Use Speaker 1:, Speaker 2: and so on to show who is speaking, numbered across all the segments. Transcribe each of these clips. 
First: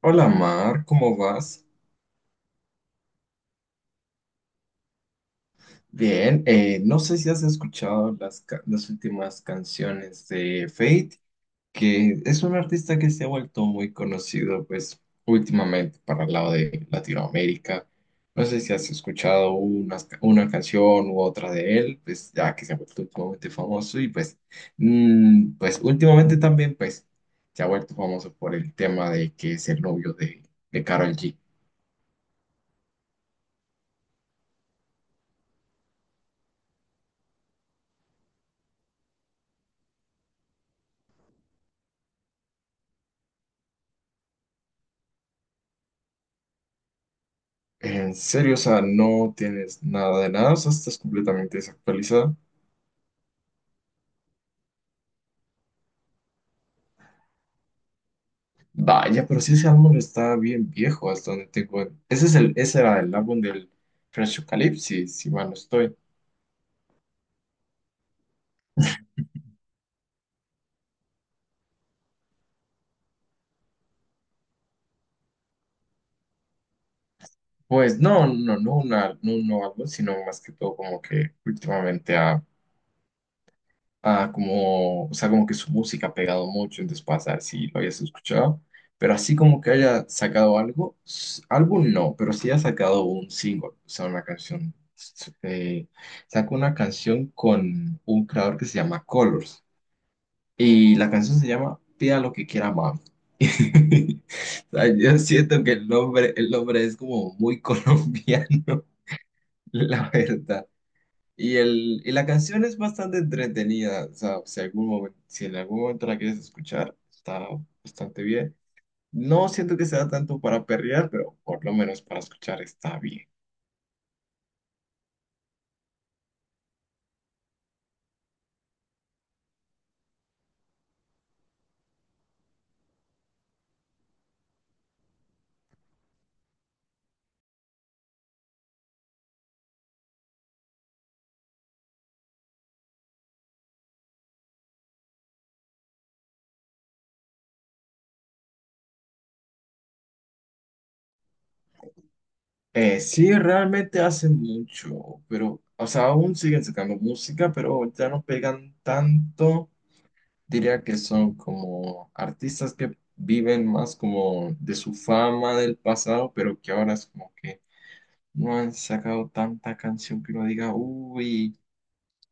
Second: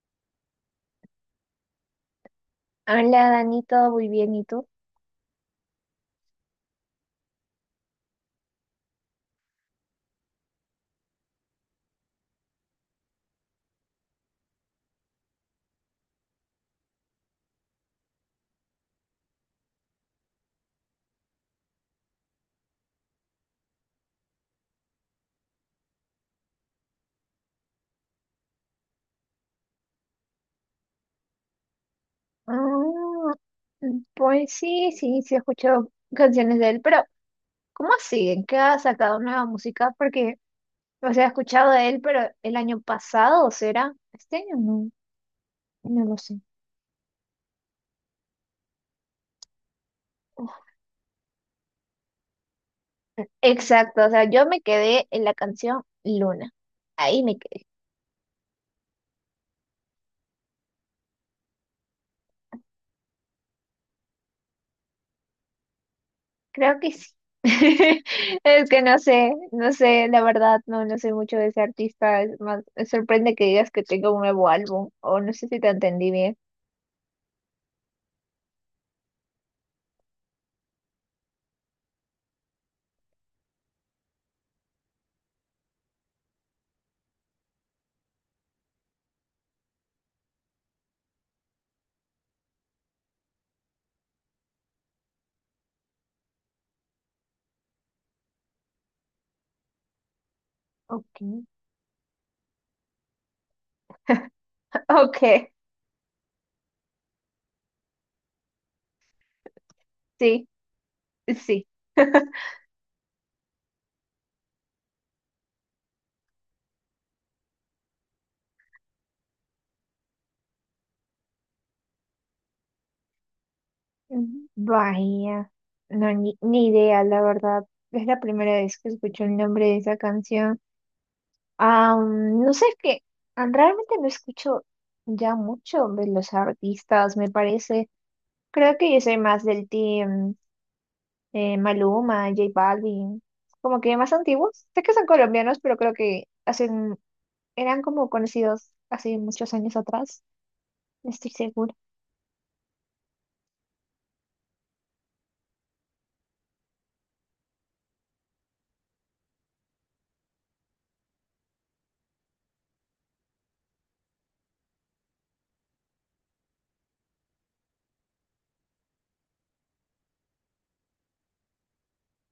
Speaker 1: Hola Mar, ¿cómo vas?
Speaker 2: Hola Dani, todo muy bien, ¿y tú?
Speaker 1: Bien, no sé si has escuchado las últimas canciones de Fate, que es un artista que se ha vuelto muy conocido, pues últimamente para el lado de Latinoamérica. No sé si has escuchado una canción u otra de él, pues ya que se ha vuelto últimamente famoso y pues últimamente también pues se ha vuelto famoso por el tema de que es el novio de Karol G.
Speaker 2: Mm, pues sí, sí, sí he escuchado canciones de él, pero ¿cómo siguen? ¿Qué ha sacado nueva música? Porque, o sea, he escuchado de él, pero el año pasado, ¿será? ¿Este año? No, no lo sé.
Speaker 1: En serio, o sea, no tienes nada de nada, o sea, estás completamente desactualizado.
Speaker 2: Exacto, o sea, yo me quedé en la canción Luna. Ahí me quedé.
Speaker 1: Vaya, pero sí, ese álbum está bien viejo, hasta donde tengo. Ese era el álbum del Fresh Eucalyptus, si mal no estoy.
Speaker 2: Creo que sí. Es que no sé, no sé, la verdad, no, no sé mucho de ese artista. Es más, me sorprende que digas que tenga un nuevo álbum, o no sé si te entendí bien.
Speaker 1: Pues no, no un nuevo álbum, sino más que todo como que últimamente ha... Ah, como, o sea, como que su música ha pegado mucho, entonces para saber si lo habías escuchado, pero así como que haya sacado algo, álbum no, pero sí ha sacado un single, o sea, una canción. Sacó una canción con un creador que se llama Colors y la
Speaker 2: Ok.
Speaker 1: canción se llama Pida lo que quiera mami. O sea, yo
Speaker 2: Ok,
Speaker 1: siento que el nombre es como muy colombiano, la
Speaker 2: sí,
Speaker 1: verdad. Y,
Speaker 2: sí.
Speaker 1: y la canción es bastante entretenida, o sea, si si en algún momento la quieres escuchar, está bastante bien. No siento que sea tanto para perrear, pero por lo menos para escuchar está bien.
Speaker 2: Mm, vaya, no, ni idea, la verdad. Es la primera vez que escucho el nombre de esa canción. Ah, mm, no sé, es que realmente no escucho ya mucho de los artistas, me parece. Creo que yo soy más del team Maluma, J Balvin, como que más antiguos. Sé que son colombianos, pero creo que hacen, eran como conocidos hace muchos años atrás, no estoy segura.
Speaker 1: Sí, realmente hacen mucho, pero, o sea, aún siguen sacando música, pero ya no pegan tanto. Diría que son como artistas que viven más como de su fama del pasado, pero que ahora es como que no han sacado tanta canción que uno diga, uy.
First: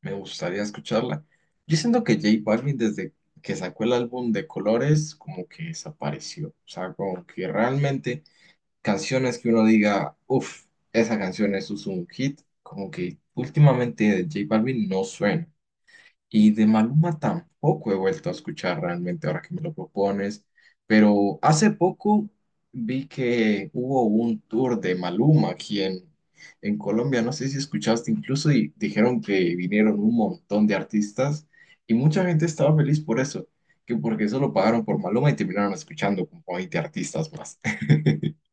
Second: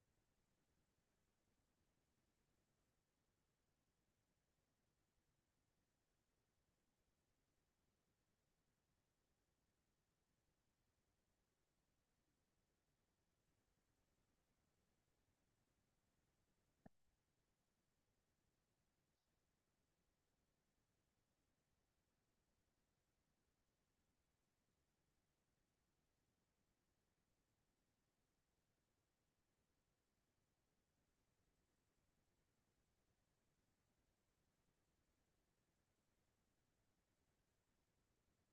Speaker 1: Me gustaría escucharla. Yo siento que J Balvin desde que sacó el álbum de Colores como que desapareció. O sea, como que realmente canciones que uno diga, uff, esa canción es un hit, como que últimamente de J Balvin no suena. Y de Maluma tampoco he vuelto a escuchar realmente ahora que me lo propones, pero hace poco vi que hubo un tour de Maluma aquí en Colombia, no sé si escuchaste incluso, y dijeron que vinieron un montón de artistas y mucha gente estaba feliz por eso, que porque solo pagaron por Maluma y terminaron escuchando como 20 artistas más.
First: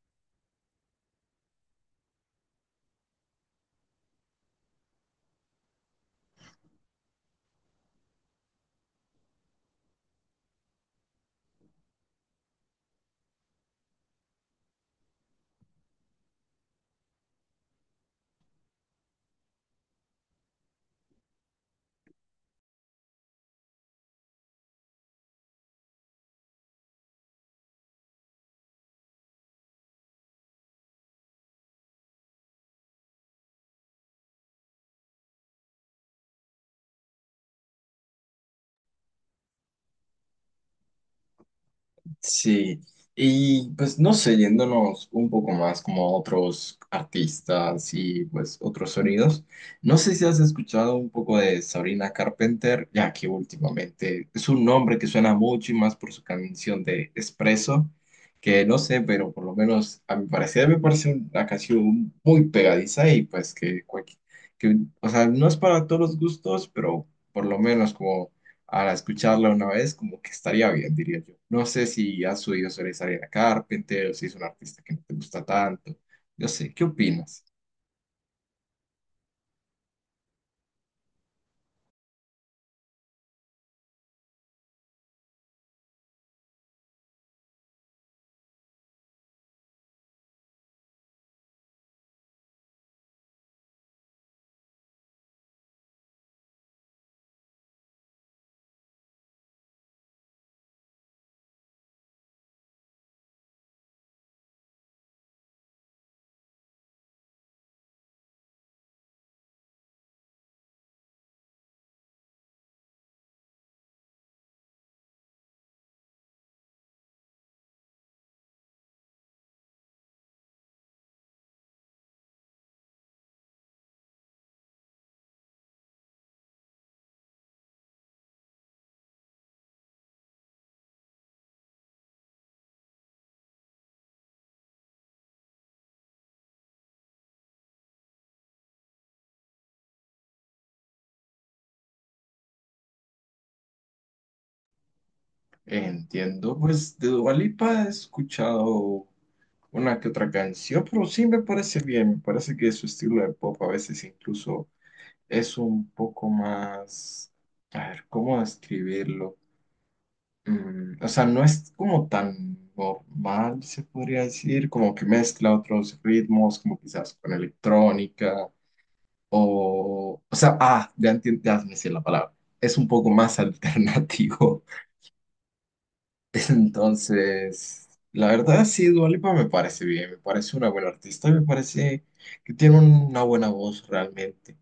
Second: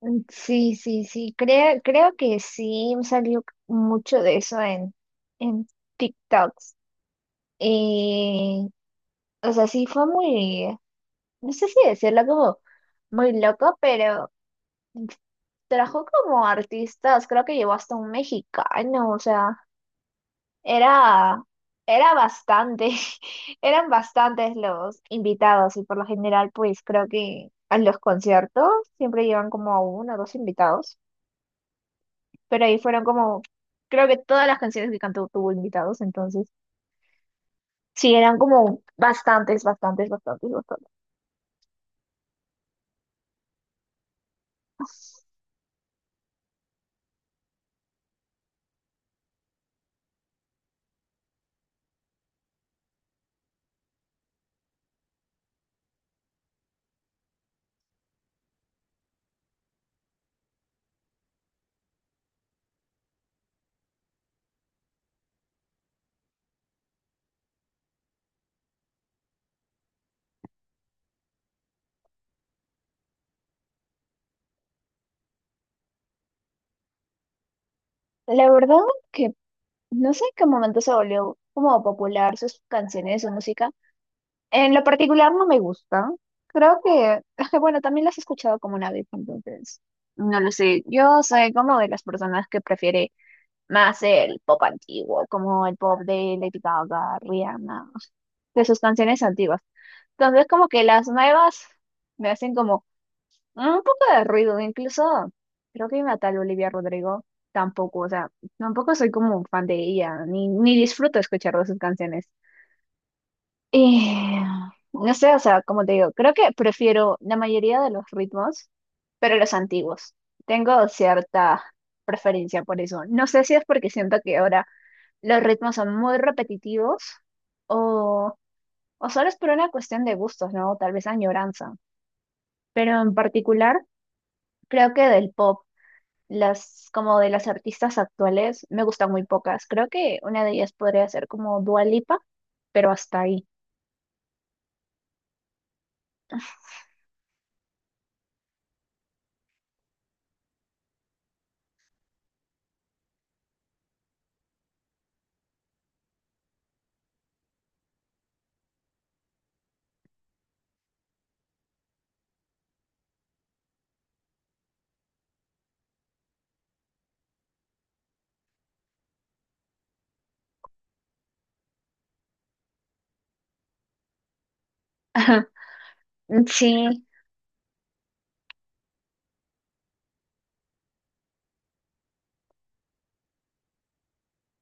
Speaker 2: Mm, sí, sí, sí, creo que sí salió mucho de eso en TikToks. Eh, o sea, sí fue muy, no sé si decirlo como muy loco, pero trajo como artistas, creo que llevó hasta un mexicano, o sea, era, era bastante, eran bastantes los invitados y por lo general pues creo que a los conciertos siempre llevan como a uno o dos invitados. Pero ahí fueron como, creo que todas las canciones que cantó tuvo invitados, entonces sí, eran como bastantes, bastantes, bastantes, bastantes.
Speaker 1: Sí, y pues no sé, yéndonos un poco más como a otros artistas y pues otros sonidos, no sé si has escuchado un poco de Sabrina Carpenter, ya que últimamente es un nombre que suena mucho y más por su canción de Espresso, que no sé, pero por lo menos a mi parecer me parece una canción muy pegadiza y pues que, que o sea, no es para todos los gustos, pero por lo menos como para escucharla una vez, como que estaría bien, diría yo. No sé si has oído sobre Sabrina Carpenter o si es un artista que no te gusta tanto. No sé, ¿qué opinas?
Speaker 2: La verdad que no sé en qué momento se volvió como popular sus canciones, su música. En lo particular no me gusta. Creo que, bueno, también las he escuchado como una vez, entonces, no lo sé. Yo soy como de las personas que prefiere más el pop antiguo, como el pop de Lady Gaga, Rihanna, de sus canciones antiguas. Entonces, como que las nuevas me hacen como un poco de ruido, incluso creo que una tal Olivia Rodrigo tampoco, o sea, tampoco soy como un fan de ella, ni disfruto escuchar de sus canciones. Y no sé, o sea, como te digo, creo que prefiero la mayoría de los ritmos, pero los antiguos. Tengo cierta preferencia por eso. No sé si es porque siento que ahora los ritmos son muy repetitivos o, o solo es por una cuestión de gustos, ¿no? Tal vez añoranza. Pero en particular creo que del pop, las como de las artistas actuales, me gustan muy pocas. Creo que una de ellas podría ser como Dua Lipa, pero hasta ahí.
Speaker 1: Entiendo, pues de Dua Lipa he escuchado una que otra canción, pero sí me parece bien. Me parece que su estilo de pop a veces incluso es un poco más. A ver, ¿cómo describirlo? O sea, no es como tan normal, se podría decir, como que mezcla otros ritmos, como quizás con electrónica, o sea, ah, ya entiendo, ya me sé la palabra, es un poco más alternativo.
Speaker 2: Sí,
Speaker 1: Entonces, la verdad, sí, Dua Lipa me parece bien, me parece una buena artista, y me parece que tiene una buena voz realmente.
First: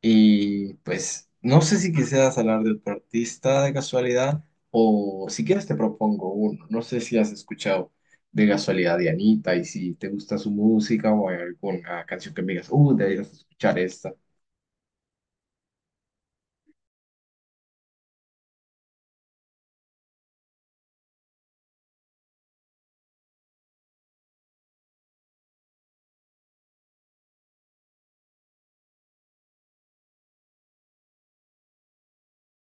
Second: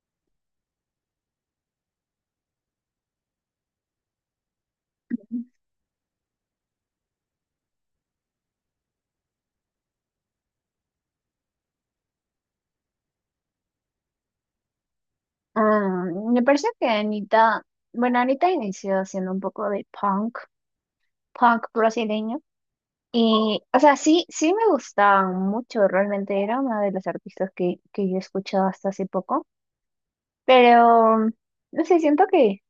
Speaker 1: Y pues no sé si quisieras hablar de otro artista de casualidad o si quieres te propongo uno. No sé si has escuchado de casualidad de Anita y si te gusta su música o hay alguna canción que me digas, deberías escuchar esta.
Speaker 2: me parece que Anita, bueno, Anita inició haciendo un poco de punk, punk brasileño. Y, o sea, sí, sí me gustaban mucho, realmente era una de las artistas que yo escuchaba hasta hace poco, pero no sé, siento que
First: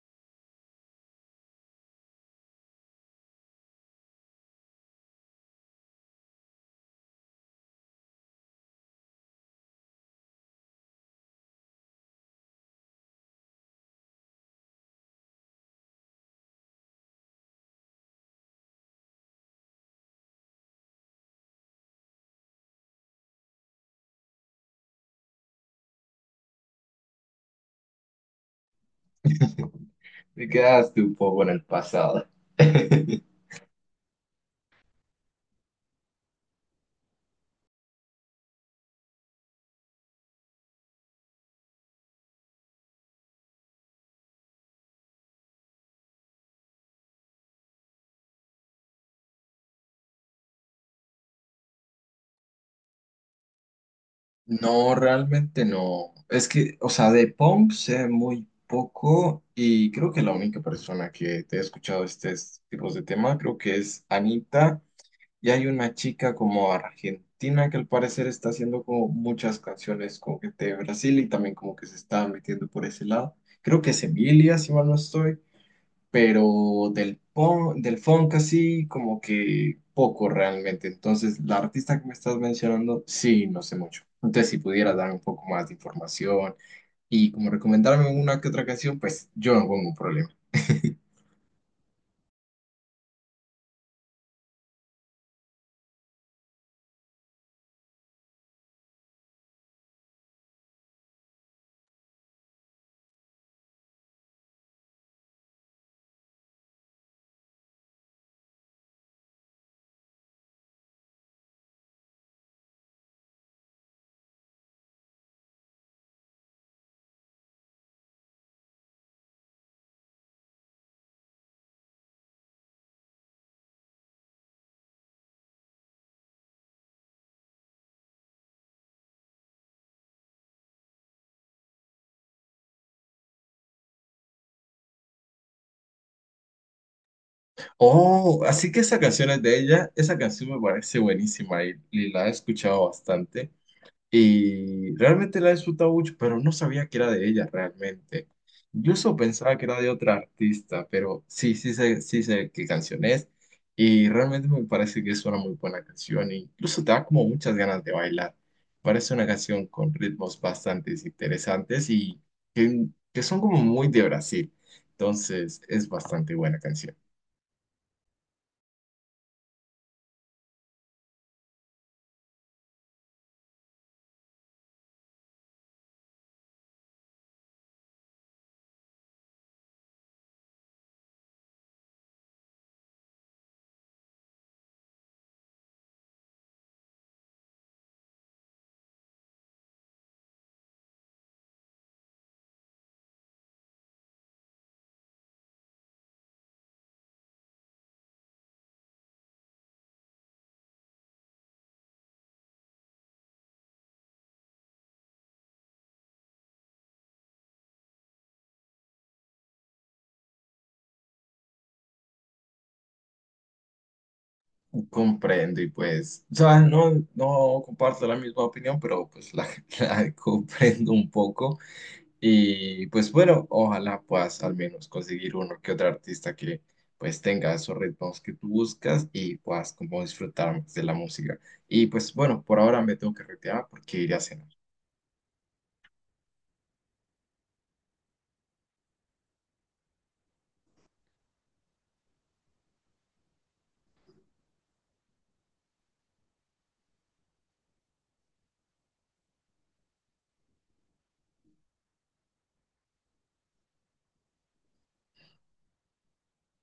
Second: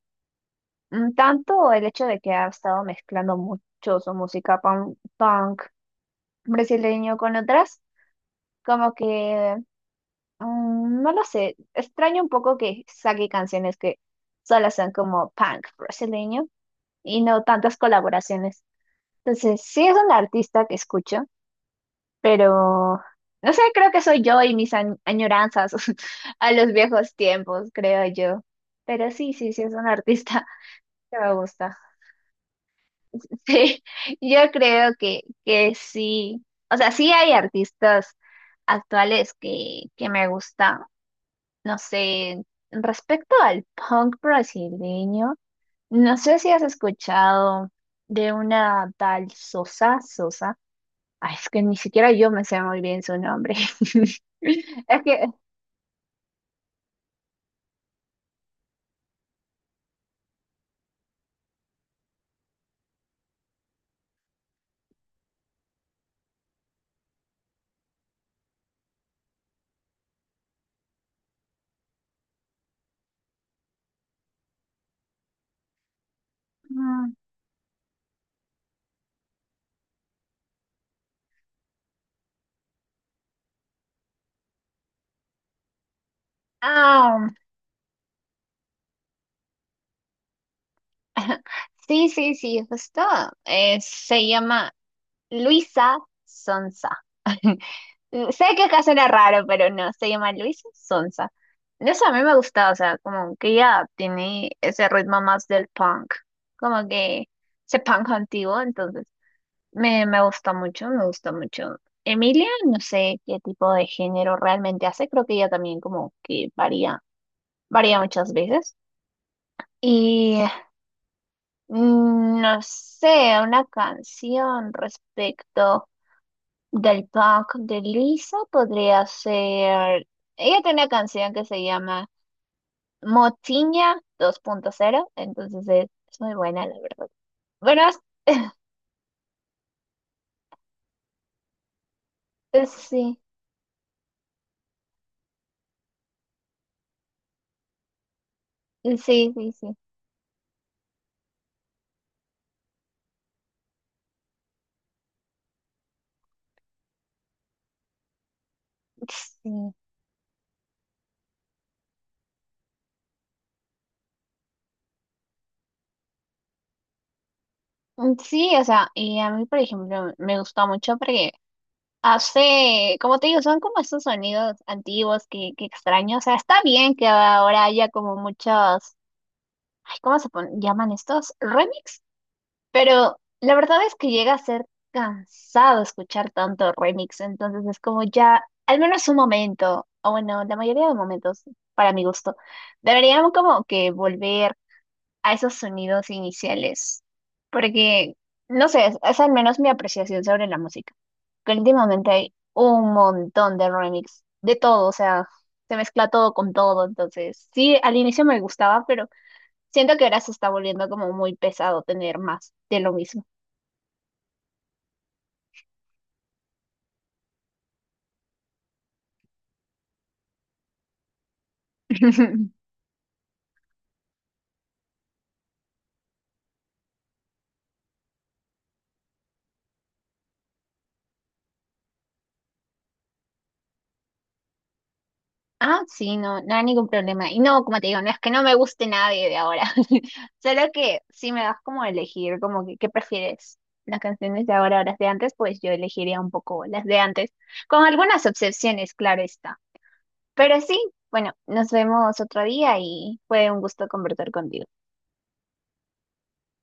Speaker 2: Tanto el hecho de que ha estado mezclando mucho su música punk, punk brasileño con otras, como que, no lo sé, extraño un poco que saque canciones que solo son como punk brasileño y no tantas colaboraciones. Entonces, sí es un artista que escucho, pero no sé, creo que soy yo y mis añoranzas a los viejos tiempos, creo yo. Pero sí, sí, sí es un artista
Speaker 1: Me quedaste un
Speaker 2: que me
Speaker 1: poco en el
Speaker 2: gusta.
Speaker 1: pasado.
Speaker 2: Sí, yo creo que sí. O sea, sí hay artistas actuales que me gustan. No sé, respecto al punk brasileño, no sé si has escuchado de una tal Sosa Sosa. Ay, es que ni siquiera yo me sé muy bien su nombre.
Speaker 1: No,
Speaker 2: Es que...
Speaker 1: realmente no. Es que, o sea, de punk sé muy poco y creo que la única persona que te he escuchado estos tipos de tema creo que es Anita. Y hay una chica como argentina que al parecer está haciendo como muchas canciones como que de Brasil y también como que se está metiendo por ese lado. Creo que es Emilia, si mal no estoy, pero
Speaker 2: mm,
Speaker 1: del funk así como que poco realmente. Entonces, la artista que me estás mencionando, sí, no sé mucho. Entonces, si pudieras darme un poco más de información
Speaker 2: Ah,
Speaker 1: y como recomendarme una que otra canción, pues yo no pongo un problema.
Speaker 2: sí, sí, sí, justo. Se llama Luisa Sonsa. Sé que acá suena raro, pero no, se llama Luisa Sonsa. No sé, a mí me gusta, o sea, como que ella tiene ese ritmo más del punk, como que ese punk antiguo, entonces me gusta mucho, me gusta mucho. Emilia, no sé qué tipo de género realmente hace, creo que ella también como que varía muchas veces. Y no sé, una canción respecto. Del punk de Lisa podría ser. Ella tiene una canción que se llama Motiña 2.0, entonces es muy buena, la verdad. Bueno,
Speaker 1: Oh, así que esa canción es de ella. Esa canción me parece buenísima y la he escuchado
Speaker 2: sí,
Speaker 1: bastante. Y realmente la he disfrutado mucho, pero no sabía que era de ella realmente. Yo
Speaker 2: sí,
Speaker 1: solo
Speaker 2: sí,
Speaker 1: pensaba que
Speaker 2: sí,
Speaker 1: era de otra artista, pero sí, sí sé qué canción es. Y realmente me parece que es una muy buena canción, e incluso te da como muchas ganas de bailar. Parece una canción
Speaker 2: sí.
Speaker 1: con ritmos bastante interesantes y que, que son como muy de Brasil. Entonces es bastante buena canción.
Speaker 2: Sí, o sea, y a mí, por ejemplo, me gusta mucho porque hace, como te digo, son como esos sonidos antiguos que extraño. O sea, está bien que ahora haya como muchos, ay, ¿cómo se llaman estos? Remix. Pero la verdad es que llega a ser cansado escuchar tanto remix, entonces es como ya, al menos un momento, o bueno, la mayoría de momentos, para mi gusto, deberíamos como que volver a esos sonidos iniciales, porque, no sé, es al menos mi apreciación sobre la música, que últimamente hay un montón de remix, de todo, o sea, se mezcla todo con todo, entonces sí, al inicio me gustaba, pero siento que ahora se está volviendo como muy pesado tener más de lo mismo.
Speaker 1: Comprendo y pues, o sea, no comparto la misma opinión, pero pues la, la comprendo un poco y pues bueno, ojalá puedas al menos conseguir uno que otro artista que pues tenga esos ritmos que tú buscas y puedas como disfrutar más de la música. Y pues bueno, por ahora me tengo que retirar porque iré a cenar.
Speaker 2: Ah, sí, no, no hay ningún problema. Y no, como te digo, no es que no me guste nadie de ahora, solo que si me das como a elegir, como que, ¿qué prefieres? Las canciones de ahora o las de antes, pues yo elegiría un poco las de antes, con algunas excepciones, claro está. Pero sí, bueno, nos vemos otro día y fue un gusto conversar contigo.